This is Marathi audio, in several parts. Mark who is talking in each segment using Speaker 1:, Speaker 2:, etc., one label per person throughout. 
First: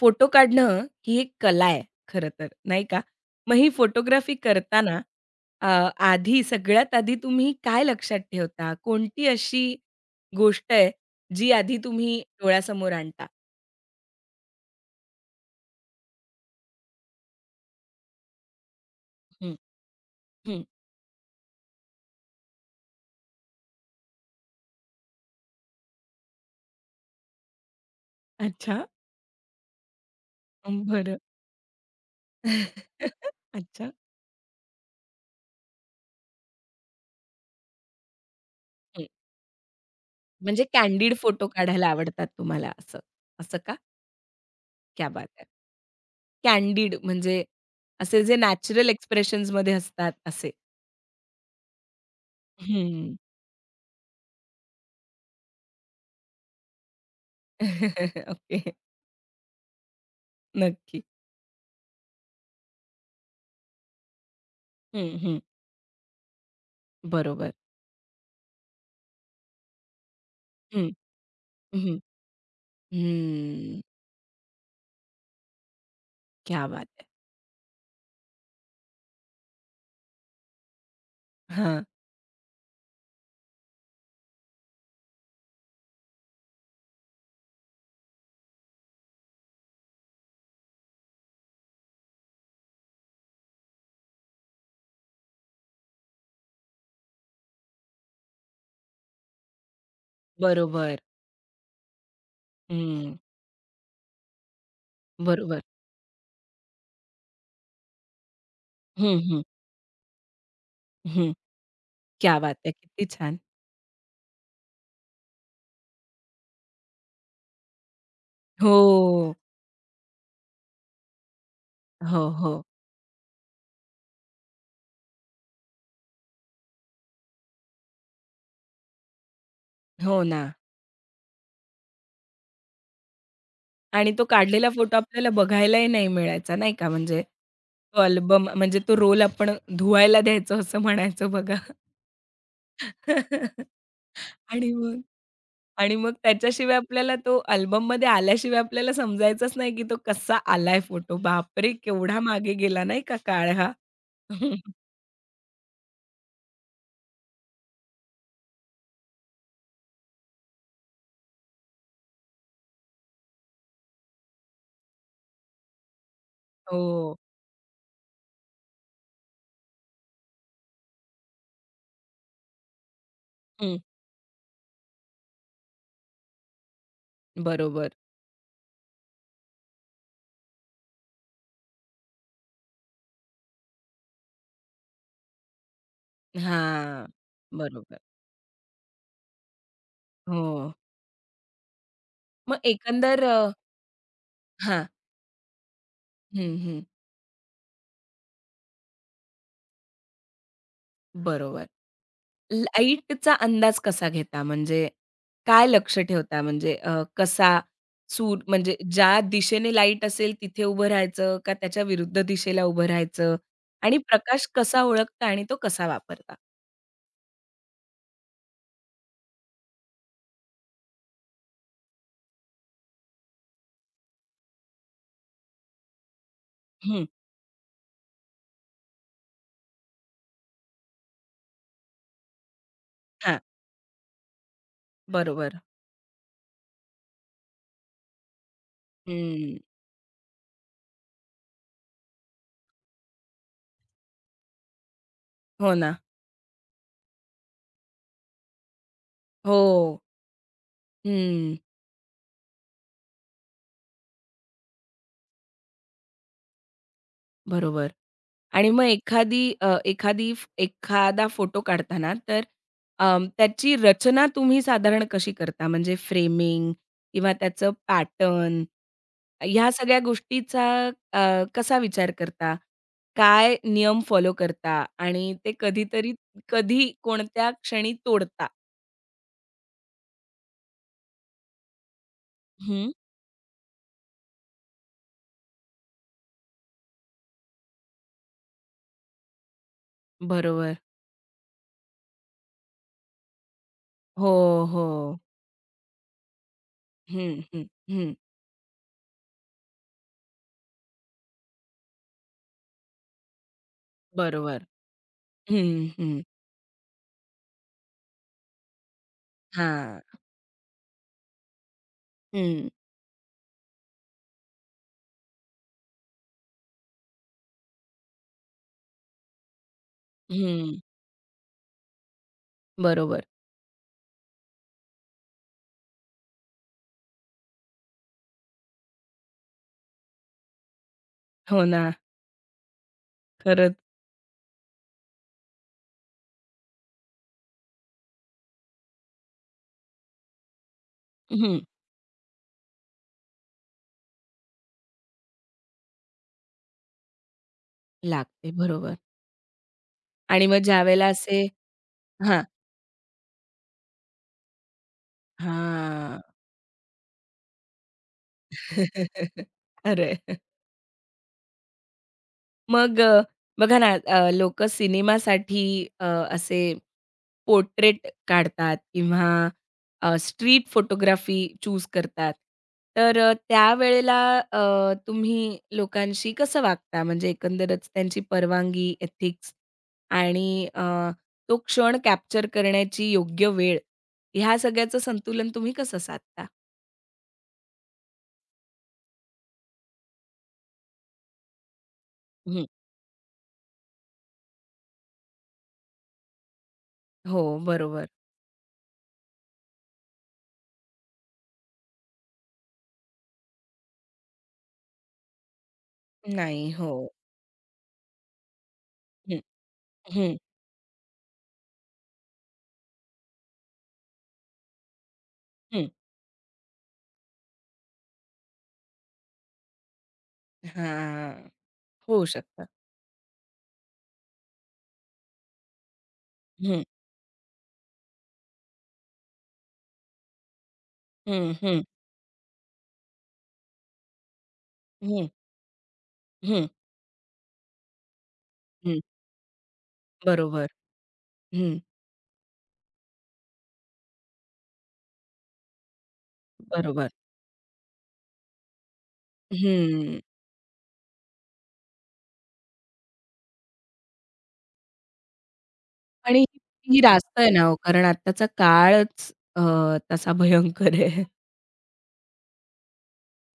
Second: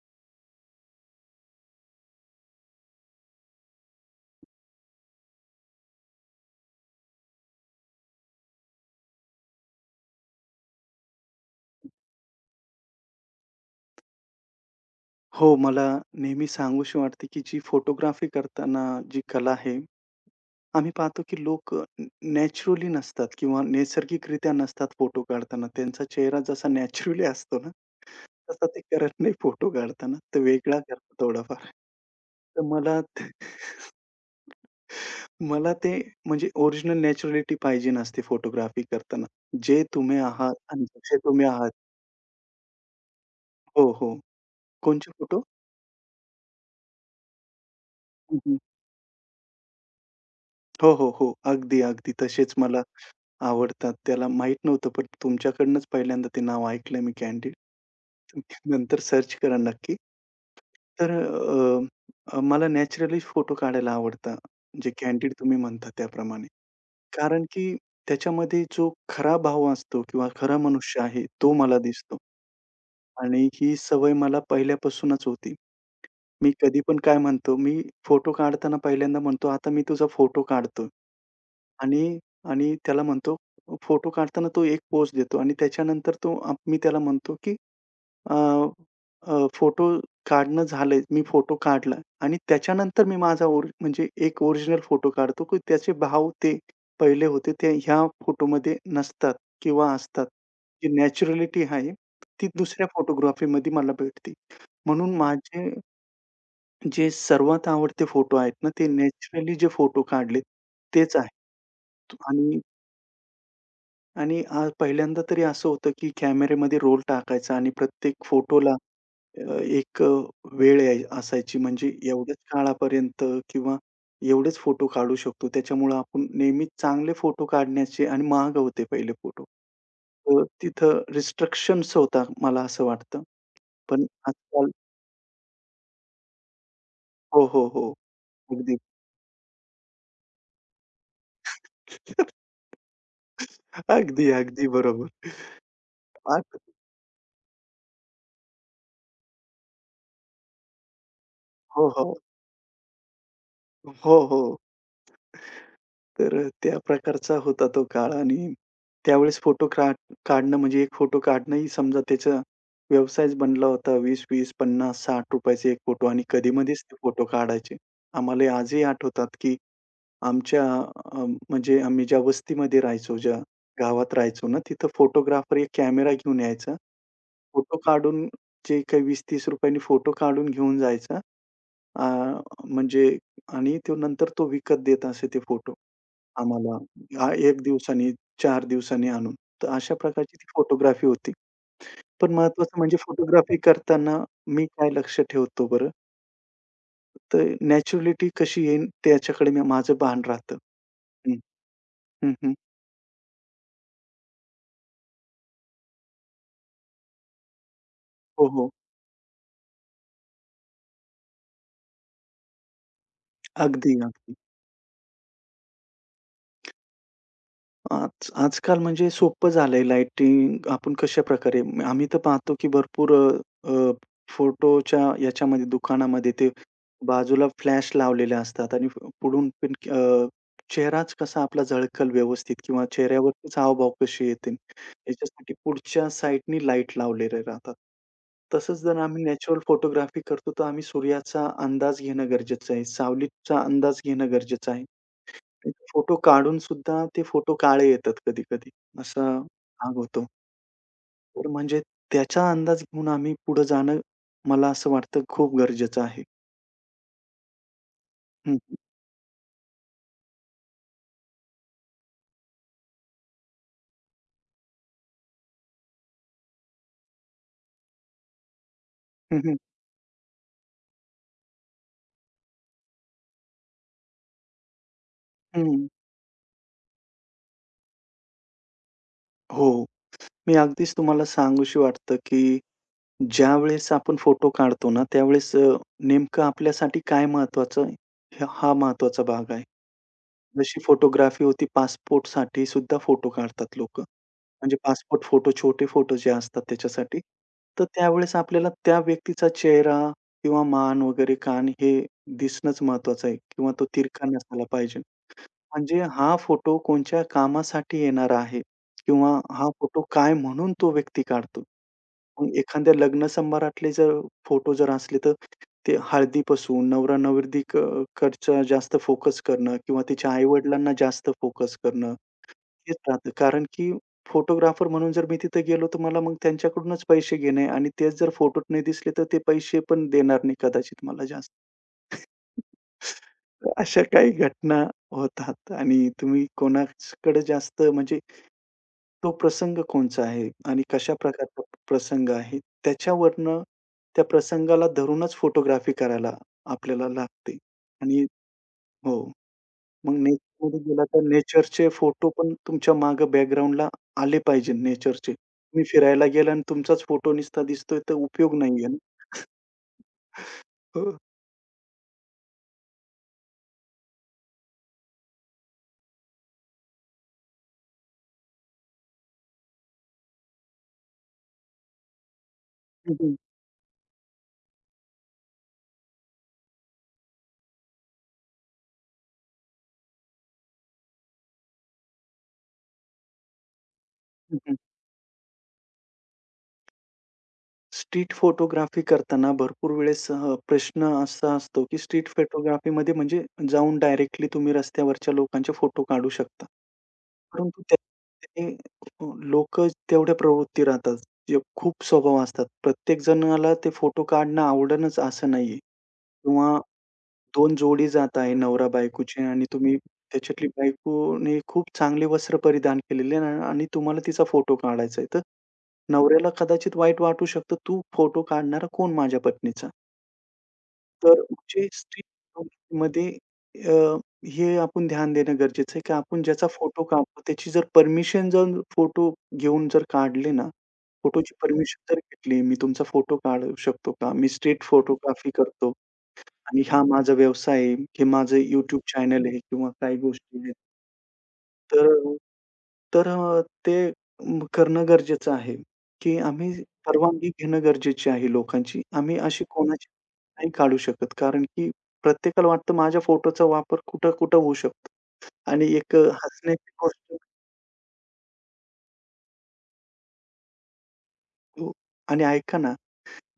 Speaker 1: फोटो काढणं ही एक कला आहे खरं तर, नाही का? मग ही फोटोग्राफी करताना अ, आधी सगळ्यात आधी तुम्ही काय लक्षात ठेवता? कोणती अशी गोष्ट आहे जी आधी तुम्ही डोळ्यासमोर आणता?
Speaker 2: हो, मला नेहमी सांगूशी वाटते, की जी फोटोग्राफी करताना जी कला
Speaker 1: हं,
Speaker 2: आहे,
Speaker 1: हं.
Speaker 2: आम्ही पाहतो की लोक न नॅचरली नसतात किंवा नैसर्गिकरित्या नसतात फोटो काढताना. त्यांचा चेहरा जसा नॅचरली असतो ना, तसा ते
Speaker 1: अच्छा.
Speaker 2: करत नाही फोटो काढताना. तो वेगळा करतो
Speaker 1: बरं.
Speaker 2: थोडाफार. तर मला ते-
Speaker 1: अच्छा.
Speaker 2: मला ते म्हणजे ओरिजिनल नॅचरॅलिटी पाहिजे नसते फोटोग्राफी
Speaker 1: हं.
Speaker 2: करताना. जे तुम्ही आहात
Speaker 1: म्हणजे
Speaker 2: आणि
Speaker 1: कँडिड
Speaker 2: जसे तुम्ही
Speaker 1: फोटो
Speaker 2: आहात.
Speaker 1: काढायला आवडतात तुम्हाला असं, असं का?
Speaker 2: हो, हो.
Speaker 1: क्या
Speaker 2: कोणचे
Speaker 1: बात
Speaker 2: फोटो?
Speaker 1: है! कँडिड म्हणजे असे जे
Speaker 2: हं,
Speaker 1: नॅचरल एक्सप्रेशन्समध्ये असतात असे.
Speaker 2: हो, हो, हो. अगदी, अगदी तसेच मला
Speaker 1: हं.
Speaker 2: आवडतात. त्याला माहीत नव्हतं, पण तुमच्याकडूनच पहिल्यांदा ते नाव ऐकलं मी कँडीड.
Speaker 1: ओके.
Speaker 2: नंतर सर्च करा नक्की.
Speaker 1: नक्की.
Speaker 2: तर अ, अ, मला नॅचरली फोटो काढायला आवडतं. जे
Speaker 1: हं,
Speaker 2: कँडीड
Speaker 1: हं.
Speaker 2: तुम्ही म्हणता त्याप्रमाणे. कारण
Speaker 1: बरोबर.
Speaker 2: की त्याच्यामध्ये जो खरा भाव असतो किंवा खरा
Speaker 1: हं,
Speaker 2: मनुष्य आहे, तो मला
Speaker 1: हं,
Speaker 2: दिसतो. आणि ही
Speaker 1: हं.
Speaker 2: सवय मला पहिल्यापासूनच होती. मी
Speaker 1: क्या
Speaker 2: कधी
Speaker 1: बात
Speaker 2: पण
Speaker 1: है!
Speaker 2: काय म्हणतो, मी फोटो काढताना पहिल्यांदा म्हणतो, "आता मी तुझा फोटो काढतो."
Speaker 1: हां.
Speaker 2: आणि आणि त्याला म्हणतो फोटो काढताना तो एक पोज देतो आणि त्याच्यानंतर तो आप मी त्याला म्हणतो, की अ, अ, फोटो काढणं झालंय. मी फोटो काढला आणि त्याच्यानंतर मी माझा ओरि म्हणजे एक ओरिजिनल फोटो काढतो, की त्याचे भाव ते पहिले होते ते ह्या फोटोमध्ये नसतात किंवा असतात. जी
Speaker 1: बरोबर.
Speaker 2: नॅचरॅलिटी आहे, ती दुसऱ्या
Speaker 1: हं,
Speaker 2: फोटोग्राफीमध्ये मला भेटते. म्हणून
Speaker 1: बरोबर.
Speaker 2: माझे जे सर्वात आवडते फोटो आहेत ना, ते
Speaker 1: हं, हं,
Speaker 2: नॅचरली जे फोटो काढलेत तेच आहे.
Speaker 1: हं. क्या बात
Speaker 2: आणि
Speaker 1: है! किती छान.
Speaker 2: आणि अ, पहिल्यांदा तरी असं होतं, की कॅमेऱ्यामध्ये रोल टाकायचा आणि प्रत्येक फोटोला
Speaker 1: हो,
Speaker 2: एक वेळ असायची म्हणजे
Speaker 1: हो,
Speaker 2: एवढ्याच
Speaker 1: हो.
Speaker 2: काळापर्यंत किंवा एवढेच फोटो काढू शकतो. त्याच्यामुळं आपण नेहमीच चांगले फोटो काढण्याचे आणि महाग होते पहिले फोटो.
Speaker 1: हो ना.
Speaker 2: तर तिथं रिस्ट्रिक्शन्स होता मला असं वाटतं. पण
Speaker 1: आणि तो काढलेला
Speaker 2: आजकाल
Speaker 1: फोटो आपल्याला बघायलाही नाही मिळायचा नाही का? म्हणजे
Speaker 2: हो, हो, हो.
Speaker 1: तो अल्बम
Speaker 2: अगदी.
Speaker 1: म्हणजे तो रोल आपण धुवायला द्यायचो असं म्हणायचो बघा.
Speaker 2: अगदी, अगदी
Speaker 1: आणि मग
Speaker 2: बरोबर.
Speaker 1: आणि मग
Speaker 2: आज
Speaker 1: त्याच्याशिवाय आपल्याला तो अल्बममध्ये आल्याशिवाय आपल्याला समजायचंच नाही, की तो कसा आलाय फोटो. बापरे!
Speaker 2: हो, हो.
Speaker 1: केवढा मागे गेला नाही का काळ हा.
Speaker 2: हो, हो. तर त्या प्रकारचा होता तो काळ आणि त्यावेळेस फोटो काढ काढणं म्हणजे एक फोटो काढणंही समजा त्याचा व्यवसायच बनला होता. 20, 50, 60 चे एक फोटो आणि कधी-मधीच ते
Speaker 1: हो.
Speaker 2: फोटो काढायचे. आम्हाला आजही आठवतात, की आमच्या अ, म्हणजे आम्ही ज्या वस्तीमध्ये राहायचो, ज्या
Speaker 1: हं.
Speaker 2: गावात राहायचो ना, तिथं फोटोग्राफर एक कॅमेरा घेऊन यायचा. फोटो
Speaker 1: बरोबर.
Speaker 2: काढून जे काही ₹20-30 नी फोटो काढून घेऊन जायचा. अ, म्हणजे आणि तो नंतर तो विकत देत असे ते फोटो. आम्हाला
Speaker 1: हां.
Speaker 2: 1
Speaker 1: बरोबर.
Speaker 2: दिवसांनी, 4 दिवसांनी आणून. तर अशा प्रकारची ती
Speaker 1: हो.
Speaker 2: फोटोग्राफी होती. पण
Speaker 1: मग
Speaker 2: महत्त्वाचं म्हणजे
Speaker 1: एकंदर
Speaker 2: फोटोग्राफी करताना मी
Speaker 1: हां.
Speaker 2: काय लक्ष ठेवतो बरं?
Speaker 1: हं, हं.
Speaker 2: तर नॅचरॅलिटी कशी येईल त्याच्याकडे मी माझं भान राहतं. हं,
Speaker 1: बरोबर.
Speaker 2: हं, हं.
Speaker 1: लाईटचा अंदाज कसा घेता? म्हणजे काय लक्ष ठेवता? म्हणजे कसा सूर
Speaker 2: हो, हो.
Speaker 1: म्हणजे ज्या दिशेने लाईट असेल तिथे उभं राहायचं का त्याच्या विरुद्ध दिशेला उभं राहायचं?
Speaker 2: अगदी,
Speaker 1: आणि
Speaker 2: अगदी.
Speaker 1: प्रकाश कसा ओळखता आणि तो कसा वापरता?
Speaker 2: आजकाल म्हणजे सोपं झालंय लाइटिंग आपण कशाप्रकारे आम्ही तर पाहतो, की भरपूर अ, अ, फोटोच्या याच्यामध्ये दुकानामध्ये ते
Speaker 1: हं,
Speaker 2: बाजूला फ्लॅश लावलेले असतात आणि पुढून पण चेहराच कसा आपला झळकल व्यवस्थित किंवा
Speaker 1: हां,
Speaker 2: चेहऱ्यावरतीच हावभाव कसे येतील याच्यासाठी
Speaker 1: बरोबर.
Speaker 2: पुढच्या साइडनी लाईट लावलेले राहतात. तसंच जर आम्ही नॅचरल
Speaker 1: हं,
Speaker 2: फोटोग्राफी करतो, तर आम्ही सूर्याचा अंदाज घेणं गरजेचं आहे. सावलीचा अंदाज घेणं गरजेचं आहे.
Speaker 1: हो ना.
Speaker 2: फोटो काढून सुद्धा ते फोटो काळे येतात कधी-कधी असा
Speaker 1: हो.
Speaker 2: भाग होतो. तर
Speaker 1: हं.
Speaker 2: म्हणजे त्याचा अंदाज घेऊन आम्ही पुढे जाणं मला असं वाटतं खूप गरजेचं आहे.
Speaker 1: बरोबर.
Speaker 2: हं,
Speaker 1: आणि
Speaker 2: हं.
Speaker 1: मग एखादी अ, एखादी फ- एखादा फोटो काढताना तर त्याची रचना तुम्ही साधारण कशी करता? म्हणजे फ्रेमिंग किंवा त्याचं पॅटर्न
Speaker 2: हं, हं.
Speaker 1: ह्या सगळ्या गोष्टीचा कसा विचार करता? काय नियम फॉलो करता? आणि ते
Speaker 2: हं.
Speaker 1: कधीतरी कधी कोणत्या क्षणी तोडता?
Speaker 2: हो. मी अगदीच तुम्हाला सांगूशी वाटतं, की
Speaker 1: हं.
Speaker 2: ज्यावेळेस आपण फोटो काढतो ना, त्यावेळेस नेमकं आपल्यासाठी काय महत्वाचं आहे, हा महत्वाचा भाग आहे.
Speaker 1: बरोबर.
Speaker 2: जशी फोटोग्राफी होती पासपोर्टसाठी सुद्धा फोटो काढतात लोकं.
Speaker 1: हो,
Speaker 2: म्हणजे
Speaker 1: हो.
Speaker 2: पासपोर्ट फोटो, छोटे फोटो जे असतात त्याच्यासाठी.
Speaker 1: हं, हं,
Speaker 2: तर
Speaker 1: हं.
Speaker 2: त्यावेळेस आपल्याला त्या व्यक्तीचा चेहरा किंवा मान वगैरे कान हे दिसणंच महत्वाचं आहे किंवा तो तिरका नसायला
Speaker 1: बरोबर.
Speaker 2: पाहिजे.
Speaker 1: हं,
Speaker 2: म्हणजे
Speaker 1: हं.
Speaker 2: हा फोटो कोणत्या कामासाठी येणार आहे किंवा हा फोटो
Speaker 1: हां.
Speaker 2: काय म्हणून तो व्यक्ती काढतो. मग
Speaker 1: हं,
Speaker 2: एखाद्या लग्न समारंभातले जर फोटो जर असले, तर ते हळदीपासून नवरा-नवरदेव कडचा जास्त फोकस करणं किंवा तिच्या
Speaker 1: हं.
Speaker 2: आई-वडिलांना जास्त फोकस करणं, हेच
Speaker 1: बरोबर.
Speaker 2: राहतं. कारण की फोटोग्राफर म्हणून जर मी तिथे गेलो, तर मला मग त्यांच्याकडूनच पैसे घेणे आणि तेच जर फोटोत नाही दिसले, तर ते पैसे पण देणार नाही कदाचित मला जास्त.
Speaker 1: हो ना, खरंच.
Speaker 2: अशा काही घटना होतात आणि तुम्ही कोणाकडे जास्त म्हणजे तो प्रसंग कोणचा आहे आणि कशा
Speaker 1: हं,
Speaker 2: प्रकारचा प्रसंग आहे त्याच्यावरनं त्या प्रसंगाला धरूनच फोटोग्राफी करायला आपल्याला लागते आणि
Speaker 1: लागते. बरोबर.
Speaker 2: हो. मग
Speaker 1: आणि मग
Speaker 2: नेचरमध्ये गेला
Speaker 1: ज्यावेळेला
Speaker 2: तर
Speaker 1: असे
Speaker 2: नेचरचे फोटो
Speaker 1: हां.
Speaker 2: पण तुमच्या मागं बॅकग्राऊंडला आले पाहिजे नेचरचे. तुम्ही
Speaker 1: हां.
Speaker 2: फिरायला गेला आणि तुमचाच फोटो नुसता दिसतोय तर उपयोग नाहीये ना.
Speaker 1: खरंय.
Speaker 2: हो.
Speaker 1: मग बघा ना, सिनेमासाठी अ, असे पोर्ट्रेट काढतात किंवा स्ट्रीट फोटोग्राफी चूज करतात.
Speaker 2: हं,
Speaker 1: तर
Speaker 2: हं.
Speaker 1: त्यावेळेला तुम्ही लोकांशी कसं वागता? म्हणजे एकंदरच त्यांची परवानगी, एथिक्स आणि तो क्षण कॅप्चर करण्याची योग्य वेळ, ह्या सगळ्याचं संतुलन तुम्ही कसं साधता?
Speaker 2: स्ट्रीट फोटोग्राफी करताना भरपूर वेळेस प्रश्न असा असतो, की स्ट्रीट
Speaker 1: हं.
Speaker 2: फोटोग्राफीमध्ये म्हणजे जाऊन डायरेक्टली तुम्ही रस्त्यावरच्या लोकांचे फोटो काढू शकता.
Speaker 1: हो,
Speaker 2: परंतु त्या
Speaker 1: बरोबर.
Speaker 2: ते लोकं तेवढ्या प्रवृत्ती राहतात. जे खूप स्वभाव असतात. प्रत्येक जणाला ते फोटो काढणं आवडेलच असं नाहीये
Speaker 1: नाही.
Speaker 2: किंवा
Speaker 1: हो.
Speaker 2: दोन जोडी जात आहे
Speaker 1: हं,
Speaker 2: नवरा-बायकोची आणि तुम्ही
Speaker 1: हं,
Speaker 2: त्याच्यातली बायकोने खूप चांगले वस्त्र परिधान केलेले आहे आणि तुम्हाला तिचा फोटो काढायचा आहे. तर
Speaker 1: हं.
Speaker 2: नवऱ्याला कदाचित वाईट वाटू शकतं, "तू फोटो काढणारा कोण माझ्या पत्नीचा?" तर
Speaker 1: हां.
Speaker 2: म्हणजे स्ट्रीट
Speaker 1: होऊ शकतं.
Speaker 2: फोटोमध्ये अ, हे आपण ध्यान देणं गरजेचं आहे, की आपण ज्याचा
Speaker 1: हं,
Speaker 2: फोटो काढतो त्याची जर परमिशन जर फोटो घेऊन जर काढले ना,
Speaker 1: हं,
Speaker 2: फोटोची
Speaker 1: हं,
Speaker 2: परमिशन जर घेतली, मी तुमचा फोटो काढू शकतो का? मी स्ट्रीट
Speaker 1: हं,
Speaker 2: फोटोग्राफी करतो
Speaker 1: हं,
Speaker 2: आणि हा माझा व्यवसाय आहे, हे माझं YouTube
Speaker 1: हं.
Speaker 2: चॅनल आहे किंवा काही गोष्टी
Speaker 1: बरोबर.
Speaker 2: आहेत.
Speaker 1: हं.
Speaker 2: तर तर अ, ते करणं गरजेचं आहे, की आम्ही
Speaker 1: बरोबर.
Speaker 2: परवानगी घेणं गरजेची आहे लोकांची. आम्ही अशी कोणाची
Speaker 1: हं.
Speaker 2: नाही काढू शकत. कारण की प्रत्येकाला वाटतं माझ्या फोटोचा वापर कुठं-कुठं होऊ शकतो आणि एक
Speaker 1: आणि ही
Speaker 2: हसण्याची
Speaker 1: ही
Speaker 2: गोष्ट
Speaker 1: रास्त आहे ना हो, कारण आत्ताचा काळच तसा भयंकर आहे.
Speaker 2: हो आणि ऐका ना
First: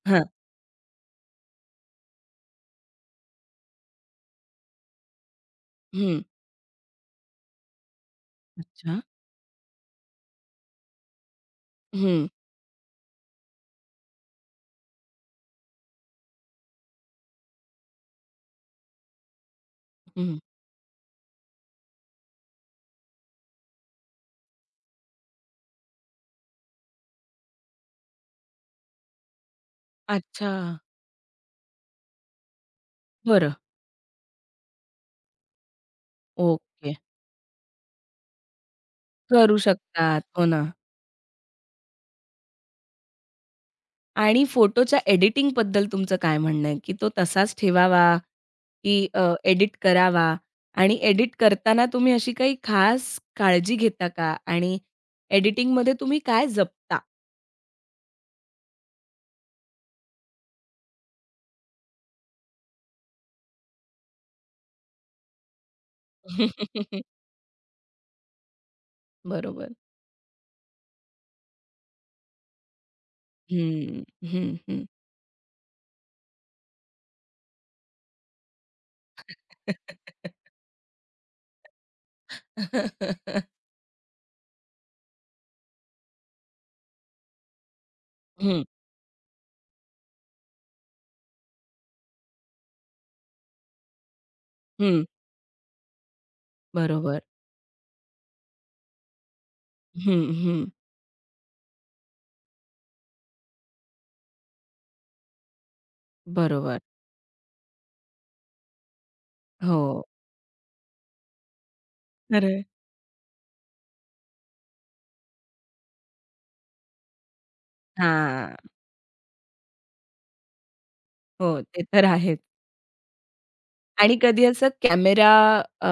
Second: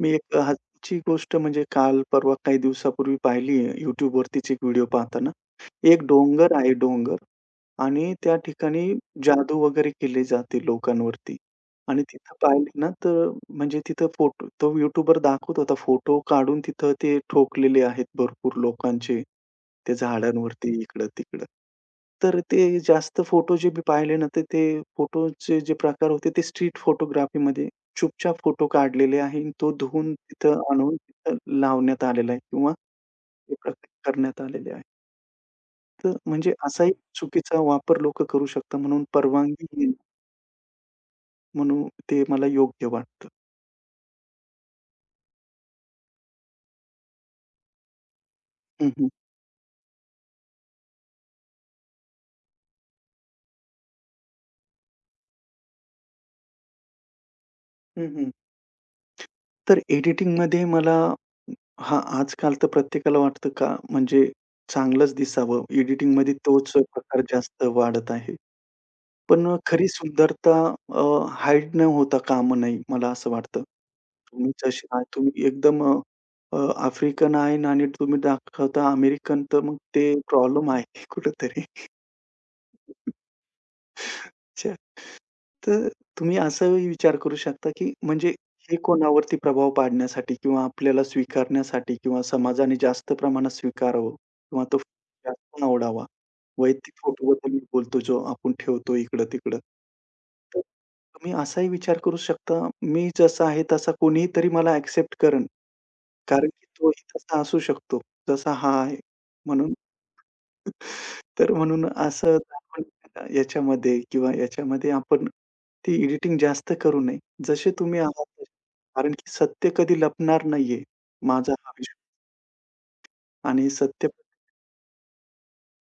Speaker 2: मी
Speaker 1: हां.
Speaker 2: एक आजची गोष्ट म्हणजे काल परवा काही दिवसापूर्वी पाहिली आहे YouTubeवरतीच एक व्हिडिओ पाहताना. एक
Speaker 1: हं.
Speaker 2: डोंगर आहे आणि त्या ठिकाणी
Speaker 1: अच्छा.
Speaker 2: जादू वगैरे केली जाते लोकांवरती आणि
Speaker 1: हं,
Speaker 2: तिथं पाहिली ना तर म्हणजे तिथं फोटो तो YouTubeवर दाखवत होता फोटो काढून तिथं ते ठोकलेले आहेत भरपूर लोकांचे. त्या
Speaker 1: हं.
Speaker 2: झाडांवरती इकडं-तिकडं. तर ते जास्त फोटो जे मी पाहिले ना तर ते फोटोचे जे प्रकार होते ते स्ट्रीट फोटोग्राफीमध्ये चुपचाप फोटो काढलेले आहे आणि तो धुवून
Speaker 1: अच्छा.
Speaker 2: तिथं आणून तिथं लावण्यात आलेला आहे किंवा
Speaker 1: बरं.
Speaker 2: ते प्रकट करण्यात आलेले आहे. तर म्हणजे असाही
Speaker 1: ओके.
Speaker 2: चुकीचा वापर लोकं करू शकतात म्हणून
Speaker 1: करू
Speaker 2: परवानगी घेणं
Speaker 1: शकतात. हो ना.
Speaker 2: म्हणून ते मला योग्य वाटतं.
Speaker 1: आणि फोटोच्या एडिटिंगबद्दल तुमचं काय म्हणणं आहे, की तो तसाच ठेवावा,
Speaker 2: हं,
Speaker 1: की
Speaker 2: हं.
Speaker 1: एडिट करावा? आणि एडिट करताना तुम्ही अशी काही खास काळजी घेता का? आणि एडिटिंगमध्ये तुम्ही काय जपता?
Speaker 2: हं, हं. तर एडिटिंगमध्ये मला हां, आजकाल तर प्रत्येकाला वाटतं का म्हणजे चांगलंच दिसावं. एडिटिंगमध्ये तोच प्रकार जास्त वाढत आहे. पण
Speaker 1: बरोबर.
Speaker 2: खरी सुंदरता अ, हाईड न होता कामं नाही, मला असं वाटतं.
Speaker 1: हं,
Speaker 2: तुम्ही
Speaker 1: हं, हं.
Speaker 2: जसे आहात, तुम्ही एकदम अ, अ, आफ्रिकन आहे आणि तुम्ही दाखवता अमेरिकन, तर मग ते प्रॉब्लेम आहे कुठेतरी. अच्छा. तर तुम्ही असाही विचार करू शकता, की म्हणजे
Speaker 1: हं,
Speaker 2: हे कोणावरती प्रभाव पाडण्यासाठी किंवा आपल्याला स्वीकारण्यासाठी किंवा समाजाने जास्त प्रमाणात स्वीकारावं किंवा तो
Speaker 1: हं.
Speaker 2: फोटो जास्त आवडावा. वैयक्तिक
Speaker 1: बरोबर.
Speaker 2: फोटोबद्दल मी बोलतो जो आपण ठेवतो इकडं-तिकडं.
Speaker 1: हं,
Speaker 2: तर
Speaker 1: हं.
Speaker 2: तुम्ही असाही विचार करू शकता, मी जसा आहे तसा कोणीतरी मला ॲक्सेप्ट करेन. कारण की
Speaker 1: बरोबर.
Speaker 2: तोही तसा असू शकतो, जसा हा आहे. म्हणून
Speaker 1: हो.
Speaker 2: म्हणून असं
Speaker 1: खरं आहे.
Speaker 2: आपण याच्यामध्ये किंवा याच्यामध्ये आपण ती एडिटिंग जास्त करू नये. जसे तुम्ही आहात तसे. कारण की सत्य कधी लपणार नाहीये. माझा
Speaker 1: हो,
Speaker 2: हा
Speaker 1: ते तर
Speaker 2: विश्वास
Speaker 1: आहेच.
Speaker 2: आणि सत्य
Speaker 1: आणि कधी असं कॅमेरा अ,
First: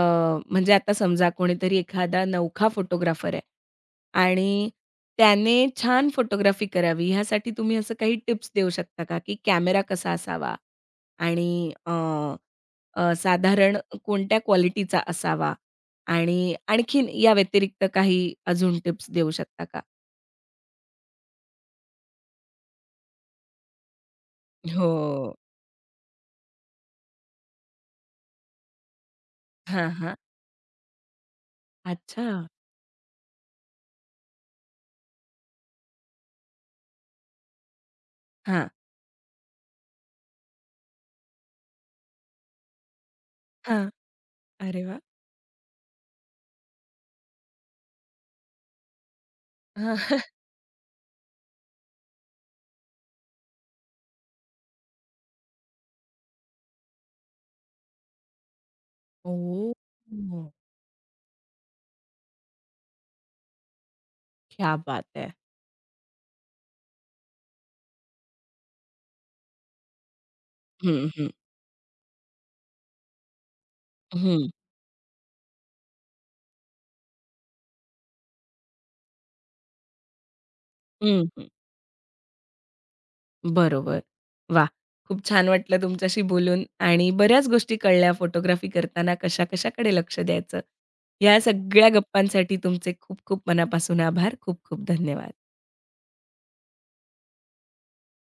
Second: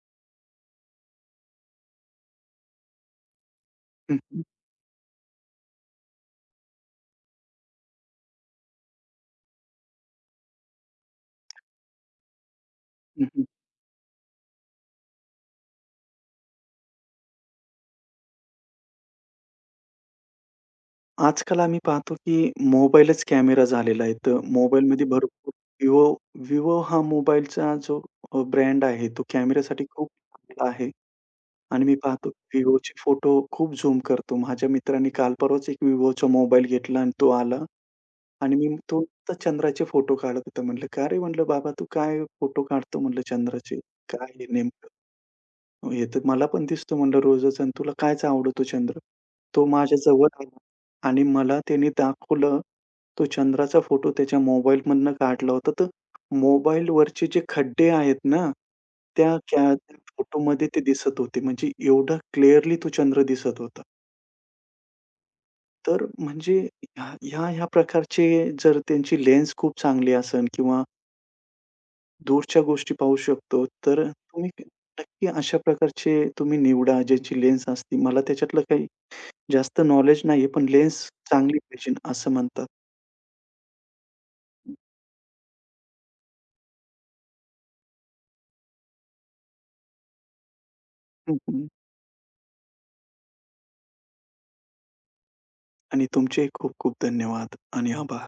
Speaker 1: म्हणजे आता समजा कोणीतरी एखादा नवखा फोटोग्राफर आहे
Speaker 2: हं, हं,
Speaker 1: आणि त्याने छान फोटोग्राफी करावी ह्यासाठी तुम्ही असं काही टिप्स देऊ शकता का, की कॅमेरा कसा असावा? आणि
Speaker 2: हं, हं.
Speaker 1: साधारण कोणत्या क्वालिटीचा असावा? आणि आणखीन या व्यतिरिक्त काही अजून टिप्स देऊ शकता का?
Speaker 2: आजकाल आम्ही पाहतो की मोबाईलच कॅमेरा झालेला आहे. तर
Speaker 1: हो.
Speaker 2: मोबाईलमध्ये भरपूर Vivo Vivo हा मोबाईलचा जो ब्रँड आहे तो कॅमेऱ्यासाठी
Speaker 1: हां,
Speaker 2: खूप
Speaker 1: हां.
Speaker 2: चांगला आहे. आणि मी पाहतो
Speaker 1: अच्छा.
Speaker 2: Vivoचे फोटो खूप झूम करतो. माझ्या मित्राने काल परवाच एक Vivoचा मोबाईल घेतला आणि तो आला. आणि
Speaker 1: हां.
Speaker 2: मी तो तर चंद्राचे फोटो काढत होता. म्हटलं, "का रे?" म्हटलं, "बाबा तू काय फोटो काढतो?" म्हटलं, "चंद्राचे.
Speaker 1: हां.
Speaker 2: काय हे
Speaker 1: अरे
Speaker 2: नेमकं?
Speaker 1: वाह!
Speaker 2: हे तर मला पण दिसतो म्हणलं रोजच आणि तुला कायच आवडतो चंद्र?" तो माझ्या
Speaker 1: हां.
Speaker 2: जवळ आला आणि मला त्याने दाखवलं तो चंद्राचा फोटो त्याच्या मोबाईलमधनं काढला होता. तर मोबाईलवरचे जे खड्डे आहेत ना, त्या त्या
Speaker 1: ओह!
Speaker 2: फोटोमध्ये ते दिसत होते. म्हणजे एवढा क्लिअरली तो चंद्र दिसत होता.
Speaker 1: क्या बात है!
Speaker 2: तर म्हणजे ह्या प्रकारचे जर त्यांची लेन्स खूप चांगली असेल किंवा
Speaker 1: हं, हं.
Speaker 2: दूरच्या गोष्टी पाहू शकतो, तर तुम्ही
Speaker 1: हं.
Speaker 2: नक्की अशा प्रकारचे तुम्ही निवडा ज्याची लेन्स असते. मला त्याच्यातलं काही जास्त नॉलेज नाहीये, पण लेन्स
Speaker 1: हं, हं.
Speaker 2: चांगली पाहिजे असं म्हणतात.
Speaker 1: बरोबर. वाह! खूप छान वाटलं तुमच्याशी बोलून आणि बऱ्याच गोष्टी कळल्या फोटोग्राफी करताना कशा-कशाकडे लक्ष द्यायचं.
Speaker 2: हं,
Speaker 1: या
Speaker 2: हं.
Speaker 1: सगळ्या गप्पांसाठी तुमचे खूप खूप मनापासून आभार. खूप खूप धन्यवाद.
Speaker 2: आणि तुमचे खूप खूप धन्यवाद आणि आभार.